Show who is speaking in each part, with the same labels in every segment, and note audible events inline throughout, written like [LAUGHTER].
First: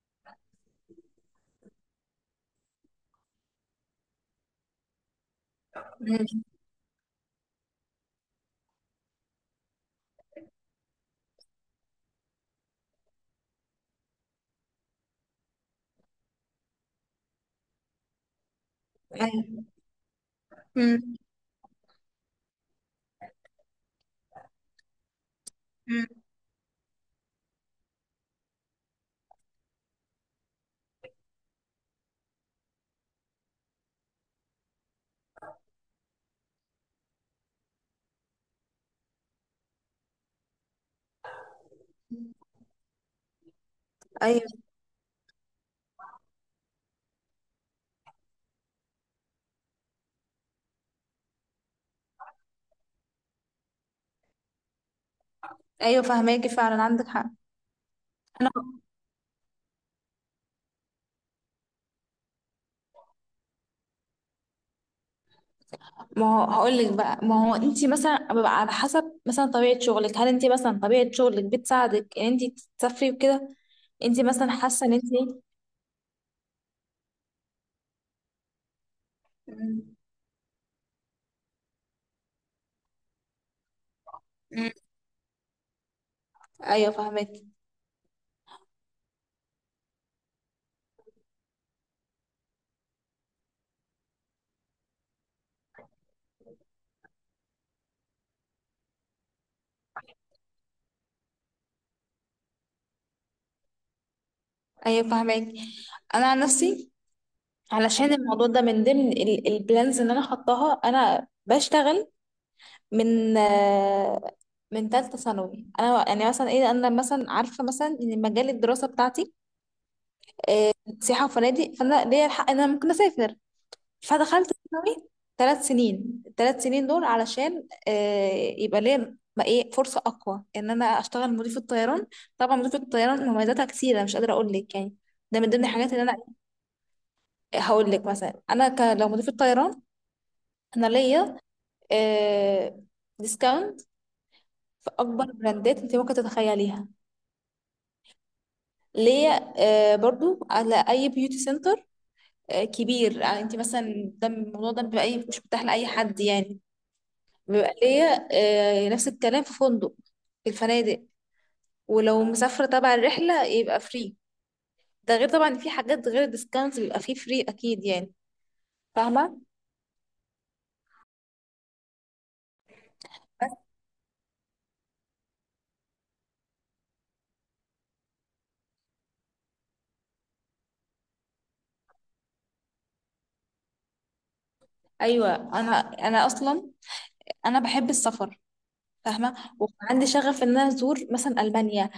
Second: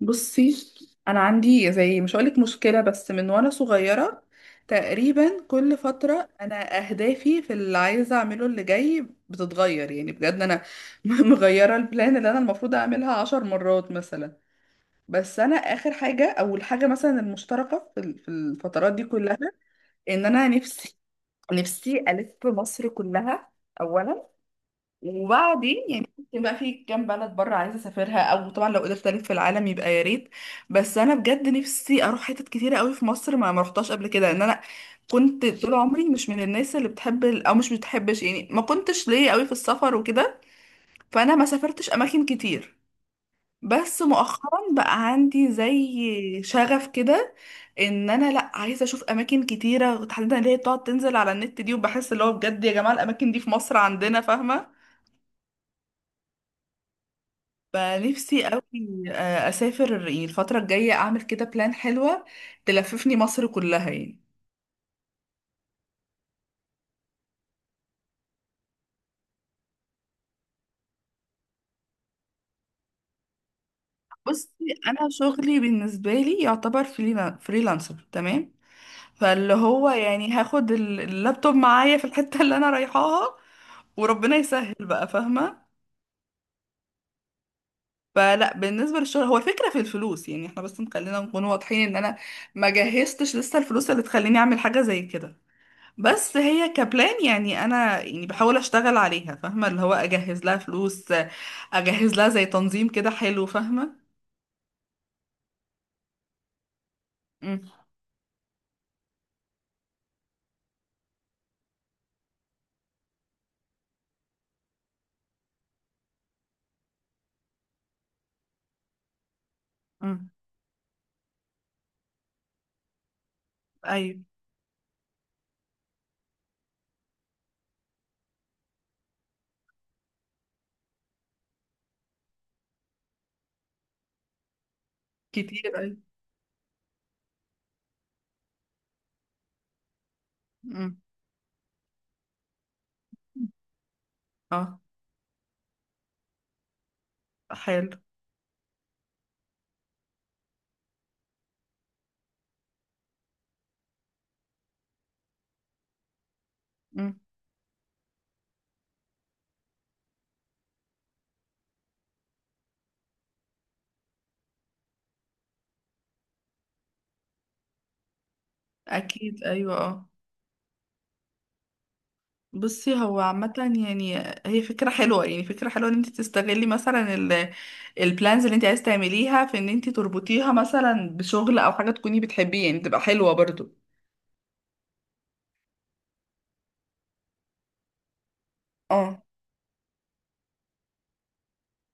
Speaker 1: بصي، انا عندي زي مش هقولك مشكله، بس من وانا صغيره تقريبا كل فتره
Speaker 2: مم.
Speaker 1: انا اهدافي في اللي عايزه اعمله اللي جاي بتتغير. يعني بجد انا [LAUGHS] مغيره البلان اللي انا المفروض اعملها 10 مرات مثلا. بس انا اخر حاجه او الحاجه مثلا المشتركه في في الفترات دي كلها
Speaker 2: ايوه.
Speaker 1: ان انا نفسي
Speaker 2: مم.
Speaker 1: نفسي الف مصر كلها اولا. وبعدين يعني
Speaker 2: مم.
Speaker 1: ممكن بقى في كام بلد بره عايزه اسافرها، او طبعا لو قدرت الف في العالم يبقى يا ريت. بس انا بجد نفسي اروح حتت كتيره قوي في مصر ما رحتهاش قبل كده. ان انا كنت طول عمري مش من الناس اللي بتحب او مش بتحبش يعني، ما كنتش ليا قوي في السفر وكده. فانا ما سافرتش اماكن كتير. بس
Speaker 2: ايوه.
Speaker 1: مؤخرا بقى عندي زي شغف كده ان انا لا عايزه اشوف اماكن كتيره، تحديدا اللي هي بتقعد تنزل على النت دي، وبحس اللي هو بجد يا جماعه الاماكن دي في مصر عندنا، فاهمه؟
Speaker 2: ايوه فهماكي، فعلا عندك حق.
Speaker 1: فنفسي قوي
Speaker 2: انا،
Speaker 1: اسافر يعني الفتره الجايه اعمل كده بلان حلوه تلففني مصر كلها يعني.
Speaker 2: ما هو هقول لك بقى، ما هو انت مثلا ببقى على حسب مثلا طبيعه شغلك بتساعدك ان انت تسافري وكده؟ انت
Speaker 1: بصي،
Speaker 2: مثلا حاسه ان انت
Speaker 1: انا
Speaker 2: إيه؟
Speaker 1: شغلي بالنسبه لي يعتبر فريلانسر، تمام؟ فاللي هو
Speaker 2: مم.
Speaker 1: يعني هاخد اللابتوب معايا في الحته اللي انا رايحاها، وربنا
Speaker 2: مم.
Speaker 1: يسهل بقى، فاهمه؟
Speaker 2: ايوه فهماكي.
Speaker 1: فلا، بالنسبه للشغل هو، الفكره في الفلوس، يعني احنا بس خلينا نكون واضحين ان انا ما جهزتش لسه الفلوس اللي تخليني اعمل حاجه زي كده. بس هي كبلان يعني انا يعني بحاول اشتغل عليها، فاهمه؟ اللي هو اجهز لها فلوس، اجهز لها زي تنظيم كده حلو، فاهمه؟
Speaker 2: ايوه فهماكي انا عن نفسي،
Speaker 1: مم.
Speaker 2: علشان الموضوع ده من ضمن البلانز اللي انا حطاها، انا بشتغل من من ثالثه ثانوي. انا يعني مثلا ايه، انا مثلا عارفه مثلا ان مجال الدراسه بتاعتي
Speaker 1: مم.
Speaker 2: سياحة وفنادق، فأنا ليا الحق إن أنا ممكن أسافر.
Speaker 1: ايوه،
Speaker 2: فدخلت ثانوي 3 سنين. ال3 سنين دول علشان يبقى ليا ما ايه فرصة أقوى إن أنا أشتغل مضيفة طيران. طبعا مضيفة الطيران مميزاتها كثيرة، مش قادرة أقول لك يعني. ده من ضمن
Speaker 1: كتير
Speaker 2: الحاجات
Speaker 1: ايوه.
Speaker 2: اللي أنا هقول لك. مثلا أنا لو مضيفة طيران، أنا
Speaker 1: مم.
Speaker 2: ليا آه، ديسكاونت
Speaker 1: اه.
Speaker 2: في أكبر براندات أنت ممكن تتخيليها.
Speaker 1: حلو.
Speaker 2: ليا برضو على اي بيوتي سنتر كبير. يعني انت مثلا، ده الموضوع ده بيبقى مش متاح لاي حد يعني.
Speaker 1: مم.
Speaker 2: بيبقى ليا نفس الكلام في فندق، في الفنادق. ولو مسافرة تبع الرحلة يبقى فري. ده غير طبعا في حاجات غير الديسكاونت، بيبقى فيه فري أكيد يعني. فاهمة؟
Speaker 1: اكيد ايوه، اه. بصي هو
Speaker 2: بس
Speaker 1: عامة، يعني هي فكرة حلوة، يعني فكرة حلوة ان انت تستغلي مثلا ال البلانز اللي انت عايز تعمليها في ان انت تربطيها مثلا بشغل او حاجة تكوني بتحبيه، يعني تبقى حلوة برضو.
Speaker 2: أيوة، أنا أصلا أنا بحب السفر.
Speaker 1: اه.
Speaker 2: فاهمة؟ وعندي شغف إن أنا أزور مثلا ألمانيا،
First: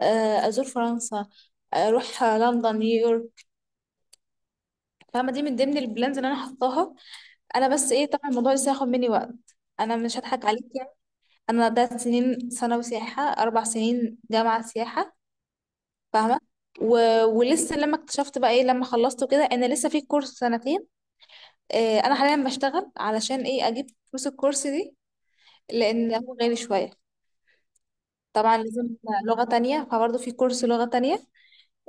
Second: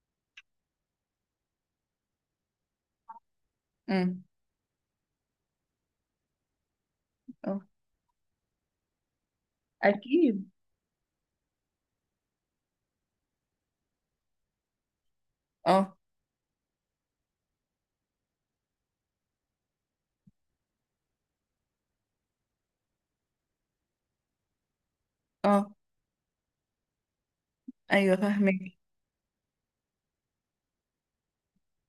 Speaker 2: أزور فرنسا، أروح لندن، نيويورك.
Speaker 1: مم.
Speaker 2: فاهمة؟ دي من ضمن البلانز اللي أنا حطاها.
Speaker 1: اه.
Speaker 2: أنا بس إيه، طبعا الموضوع لسه هياخد مني وقت، أنا مش هضحك
Speaker 1: اكيد.
Speaker 2: عليك يعني. أنا ده سنين ثانوي سياحة، 4 سنين جامعة سياحة.
Speaker 1: اه.
Speaker 2: فاهمه؟ و... ولسه لما اكتشفت بقى ايه لما خلصت كده، انا لسه في كورس سنتين. آه، انا حاليا بشتغل علشان ايه، اجيب فلوس الكورس دي،
Speaker 1: اه،
Speaker 2: لان هو غالي شويه.
Speaker 1: ايوه
Speaker 2: طبعا
Speaker 1: فاهمك.
Speaker 2: لازم لغه تانية، فبرضه في كورس لغه تانية.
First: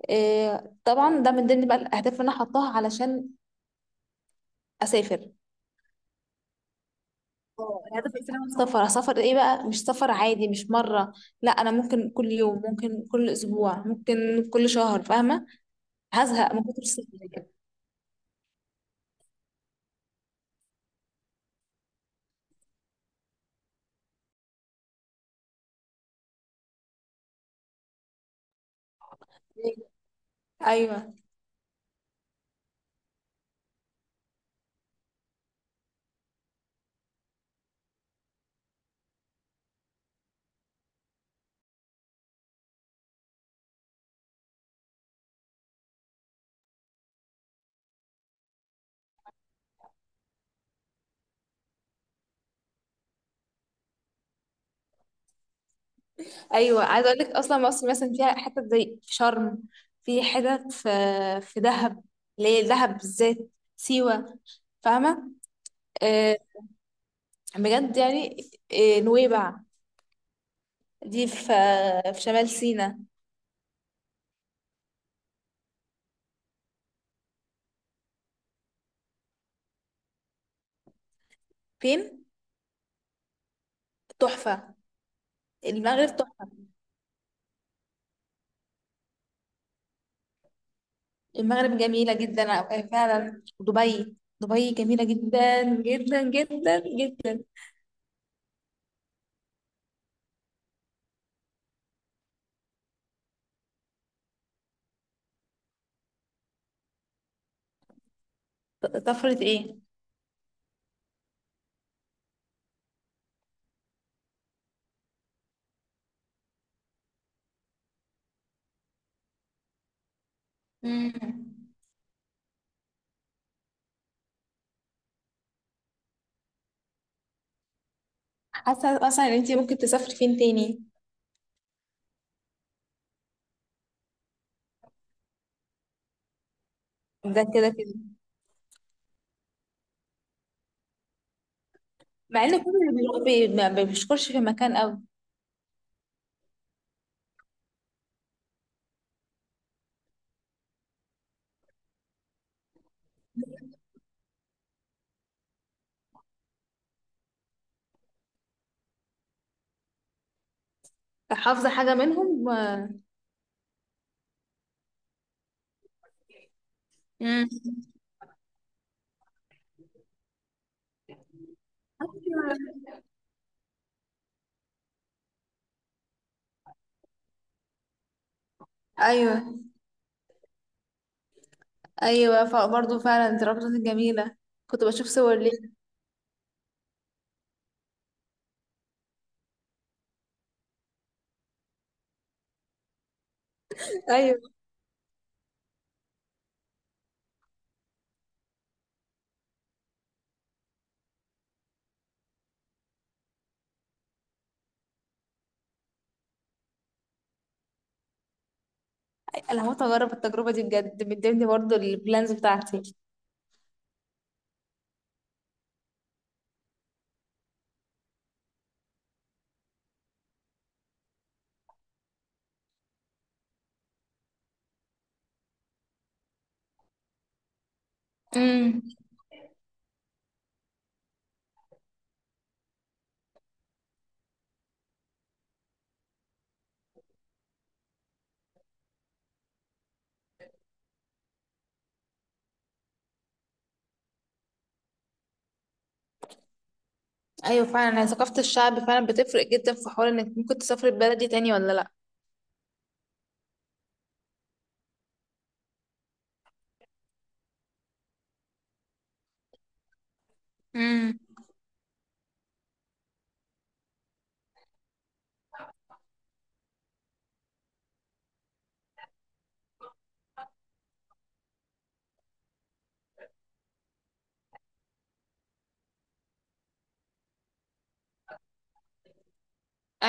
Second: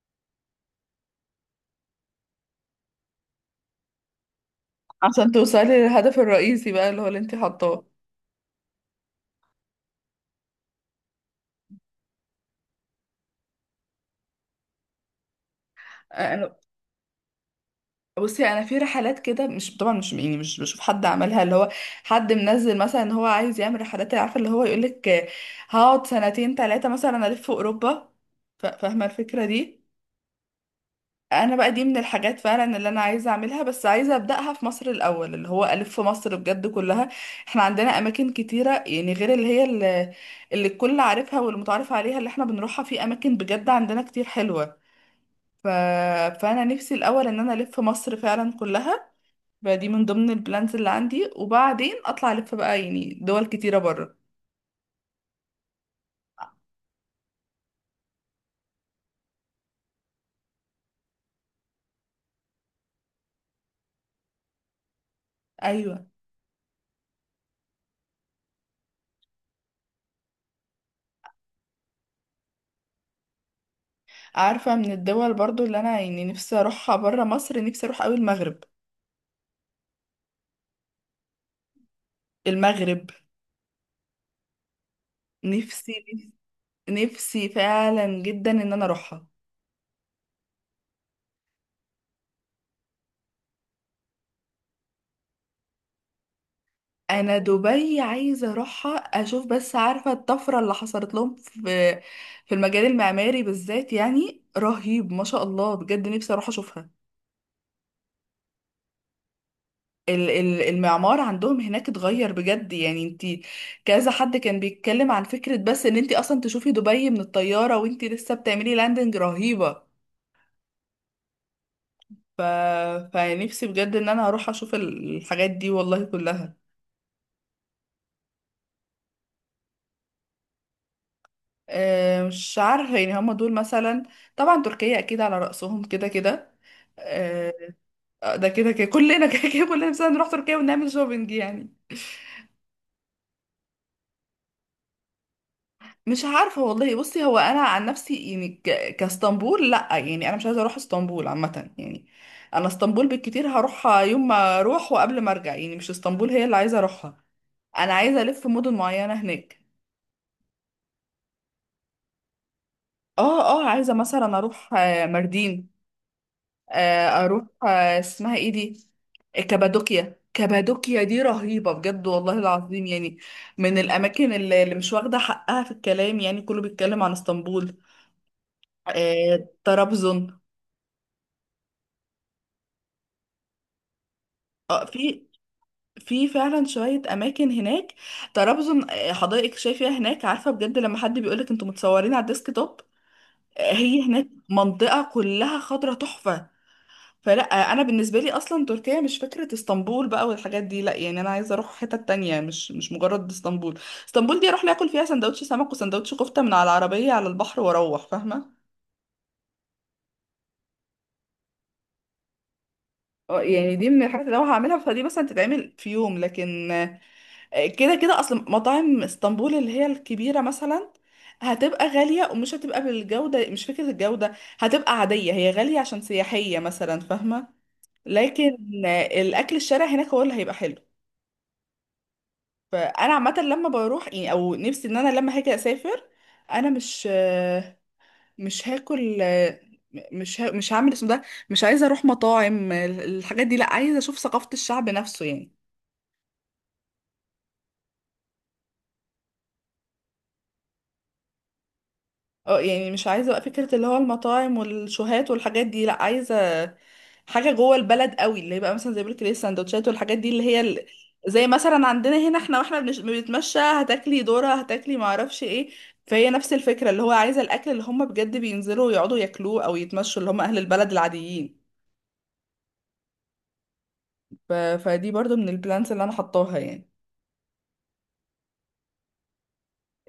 Speaker 2: آه طبعا ده من ضمن بقى الاهداف اللي انا حطاها علشان اسافر.
Speaker 1: عشان توصلي للهدف الرئيسي بقى، اللي هو اللي انت
Speaker 2: اه،
Speaker 1: حاطاه.
Speaker 2: الهدف الاساسي انا سفر. سفر ايه بقى؟ مش سفر عادي، مش مره. لا، انا ممكن كل يوم، ممكن كل اسبوع، ممكن كل شهر. فاهمه؟ هزهق
Speaker 1: انا،
Speaker 2: من كتر السفر.
Speaker 1: بصي انا في رحلات كده، مش طبعا مش يعني مش بشوف حد عملها، اللي هو حد منزل مثلا ان هو عايز يعمل رحلات، عارفه اللي هو يقولك هقعد 2 3 سنين مثلا الف في اوروبا، فاهمه الفكره دي؟
Speaker 2: ايوه.
Speaker 1: انا بقى دي من الحاجات فعلا اللي انا عايزه اعملها، بس عايزه ابداها في مصر الاول اللي هو الف في مصر بجد كلها. احنا عندنا اماكن كتيره يعني غير اللي هي اللي الكل عارفها والمتعارف عليها اللي احنا بنروحها، في اماكن بجد عندنا كتير حلوه. ف... فانا نفسي الاول ان انا الف مصر فعلا كلها. فدي من ضمن البلانز اللي عندي، وبعدين اطلع الف بقى يعني دول كتيره بره.
Speaker 2: ايوه، عايزه اقول لك، اصلا مصر مثلا فيها حتت زي في شرم، في حتت في في دهب. ليه دهب بالذات؟ سيوه. فاهمه؟
Speaker 1: ايوه،
Speaker 2: آه، بجد يعني. آه، نويبع. دي في في شمال سيناء.
Speaker 1: عارفه من الدول برضو اللي انا يعني نفسي اروحها بره مصر، نفسي اروح قوي المغرب.
Speaker 2: فين؟
Speaker 1: المغرب.
Speaker 2: تحفه.
Speaker 1: نفسي
Speaker 2: المغرب تحفه.
Speaker 1: نفسي فعلا جدا ان انا اروحها.
Speaker 2: المغرب جميله جدا. آه، فعلا دبي. دبي جميله جدا جدا جدا
Speaker 1: انا
Speaker 2: جدا.
Speaker 1: دبي عايزه اروحها اشوف، بس عارفه الطفره اللي حصلت لهم في في المجال المعماري بالذات، يعني رهيب ما شاء الله، بجد نفسي اروح اشوفها.
Speaker 2: طفره ايه؟
Speaker 1: المعمار عندهم هناك اتغير بجد، يعني انتي، كذا حد كان بيتكلم عن فكره بس ان انتي اصلا تشوفي دبي من الطياره وانتي لسه بتعملي لاندنج رهيبه.
Speaker 2: مم.
Speaker 1: ف... فنفسي بجد ان انا اروح اشوف الحاجات دي والله كلها.
Speaker 2: حاسه مثلا ان انت ممكن تسافري فين تاني؟
Speaker 1: مش عارفة يعني هما دول مثلا. طبعا تركيا أكيد على رأسهم كده كده.
Speaker 2: ده
Speaker 1: آه،
Speaker 2: كده كده.
Speaker 1: ده كده كده، كلنا [LAUGHS] كده كده كلنا مثلا نروح تركيا ونعمل شوبينج يعني.
Speaker 2: مع ان كل اللي بيروح ما بيشكرش في مكان قوي.
Speaker 1: مش عارفة والله. بصي هو أنا عن نفسي يعني كاسطنبول لأ، يعني أنا مش عايزة أروح اسطنبول عامة يعني. أنا اسطنبول بالكتير هروحها يوم ما أروح وقبل ما أرجع، يعني مش اسطنبول هي اللي عايزة أروحها. أنا عايزة ألف مدن معينة هناك.
Speaker 2: فحافظه حاجه منهم؟ آه.
Speaker 1: اه عايزة مثلا أروح ماردين، اروح
Speaker 2: امم.
Speaker 1: اسمها ايه دي، كابادوكيا. كابادوكيا دي رهيبة بجد والله العظيم، يعني من الأماكن اللي مش واخدة حقها في الكلام، يعني كله بيتكلم عن اسطنبول.
Speaker 2: ايوه.
Speaker 1: طرابزون.
Speaker 2: ايوه فبرضه فعلا دي ربطة جميله. كنت بشوف
Speaker 1: في
Speaker 2: صور ليه.
Speaker 1: فعلا شوية أماكن هناك. طرابزون، حدائق شايفها هناك عارفة، بجد لما حد بيقولك انتوا متصورين على الديسك توب. هي هناك
Speaker 2: ايوه،
Speaker 1: منطقة كلها خضرة تحفة. فلا، انا بالنسبه لي اصلا تركيا مش فكره اسطنبول بقى والحاجات دي، لا، يعني انا عايزه اروح حته تانية، مش مجرد اسطنبول. اسطنبول دي اروح لي اكل فيها سندوتش سمك وسندوتش كفته من على العربيه على البحر واروح، فاهمه؟
Speaker 2: انا هموت اجرب التجربه دي بجد، من ضمن برضه البلانز بتاعتي.
Speaker 1: اه يعني دي من الحاجات اللي لو هعملها فدي مثلا تتعمل في يوم. لكن كده كده اصلا مطاعم اسطنبول اللي هي الكبيره مثلا هتبقى غاليه، ومش هتبقى بالجوده، مش فكره الجوده، هتبقى عاديه، هي غاليه عشان سياحيه مثلا، فاهمه؟
Speaker 2: امم.
Speaker 1: لكن الاكل الشارع هناك هو اللي هيبقى حلو. فانا عامه لما بروح يعني، او نفسي ان انا لما هاجي اسافر، انا مش هاكل، مش هعمل اسم ده، مش عايزه اروح مطاعم الحاجات دي، لا، عايزه اشوف ثقافه الشعب نفسه يعني.
Speaker 2: ايوه فعلا، هي ثقافه الشعب فعلا بتفرق جدا في حوار انك ممكن تسافر البلد دي تاني ولا لا.
Speaker 1: اه يعني مش عايزة بقى فكرة اللي هو المطاعم والشوهات والحاجات دي، لا، عايزة حاجة جوه البلد قوي اللي هي بقى مثلا زي ما بقولك، السندوتشات والحاجات دي اللي هي
Speaker 2: امم.
Speaker 1: زي مثلا عندنا هنا احنا، واحنا بنتمشى هتاكلي ذرة هتاكلي معرفش ايه. فهي نفس الفكرة، اللي هو عايزة الأكل اللي هم بجد بينزلوا يقعدوا ياكلوه أو يتمشوا، اللي هم أهل البلد العاديين. فدي برضو من البلانس اللي أنا حطاها يعني.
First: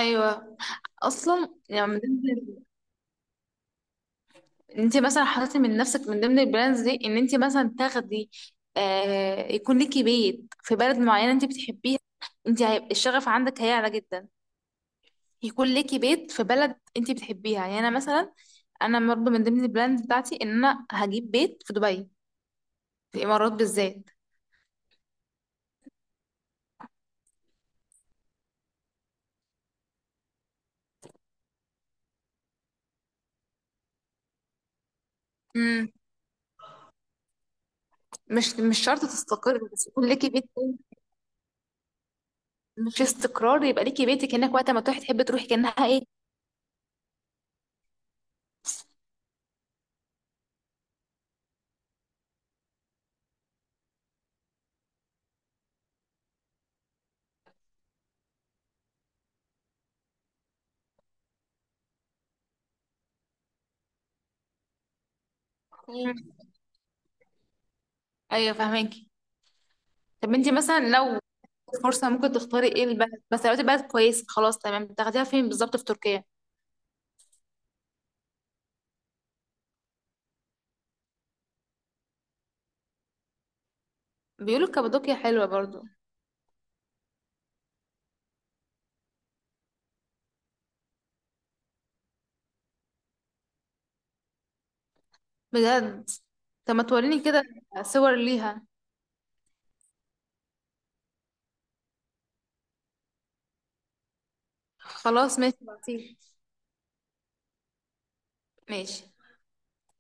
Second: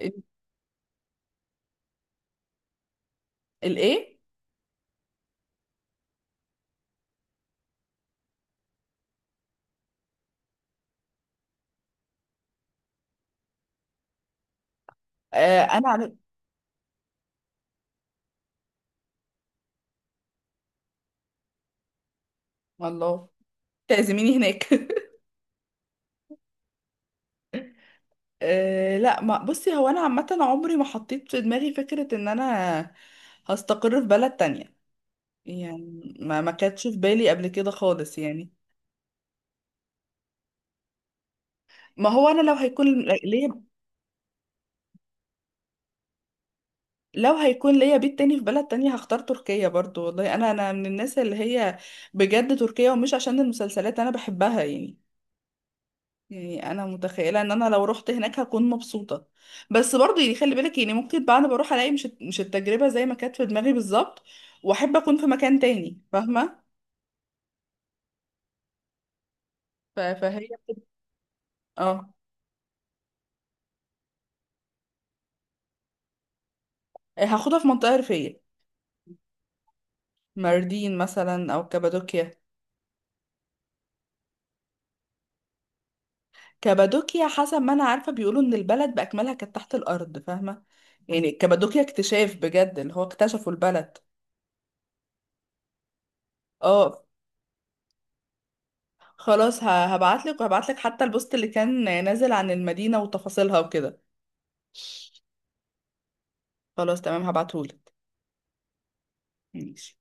Speaker 1: ال-
Speaker 2: اصلا يعني
Speaker 1: الإيه؟
Speaker 2: انت مثلا حطيتي من نفسك من ضمن البراندز دي ان انت مثلا تاخدي، آه، يكون ليكي بيت في بلد معينه انت بتحبيها؟ انت هيبقى الشغف عندك هيعلى جدا. يكون
Speaker 1: أنا
Speaker 2: ليكي
Speaker 1: على
Speaker 2: بيت في بلد انت بتحبيها. يعني انا مثلا، انا برضه من ضمن البراندز بتاعتي ان انا هجيب بيت في دبي، في
Speaker 1: الله
Speaker 2: الامارات بالذات.
Speaker 1: تعزميني هناك [LAUGHS] أه لا، ما بصي، هو انا عامه عمري ما حطيت في دماغي فكره ان انا هستقر في بلد تانية،
Speaker 2: امم.
Speaker 1: يعني ما كانتش في بالي قبل كده خالص يعني.
Speaker 2: مش شرط تستقر، بس يكون ليكي بيت.
Speaker 1: ما هو انا
Speaker 2: مش
Speaker 1: ليا
Speaker 2: استقرار، يبقى ليكي بيتك هناك، وقت ما تروحي تحبي تروحي كانها ايه.
Speaker 1: لو هيكون ليا بيت تاني في بلد تانية هختار تركيا برضو والله. انا من الناس اللي هي بجد تركيا، ومش عشان المسلسلات انا بحبها يعني، يعني انا متخيله ان انا لو رحت هناك هكون مبسوطه. بس برضه يعني خلي بالك يعني ممكن بقى انا بروح الاقي مش التجربه زي ما كانت في دماغي بالظبط، واحب اكون في مكان تاني،
Speaker 2: مم.
Speaker 1: فاهمه؟
Speaker 2: ايوه فاهماكي.
Speaker 1: ف-
Speaker 2: طب
Speaker 1: فهي
Speaker 2: انت
Speaker 1: بتبقى-
Speaker 2: مثلا، لو فرصة،
Speaker 1: اه،
Speaker 2: ممكن تختاري ايه البلد؟ بس لو لقيتي بلد كويس خلاص تمام، تاخديها فين بالظبط في تركيا؟
Speaker 1: هاخدها في منطقه ريفيه، ماردين مثلا او كابادوكيا.
Speaker 2: بيقولوا كابادوكيا حلوة برضو.
Speaker 1: كابادوكيا حسب ما انا عارفه بيقولوا ان البلد باكملها كانت تحت الارض، فاهمه؟ يعني كابادوكيا اكتشاف بجد اللي هو اكتشفوا البلد.
Speaker 2: بجد؟ طب ما
Speaker 1: اه.
Speaker 2: توريني كده صور ليها.
Speaker 1: خلاص، هبعت لك، وهبعت لك حتى البوست اللي كان نازل عن المدينه وتفاصيلها وكده.
Speaker 2: خلاص ماشي، بعتيلي.
Speaker 1: خلاص تمام، هبعتهولك.
Speaker 2: ماشي.
Speaker 1: ماشي.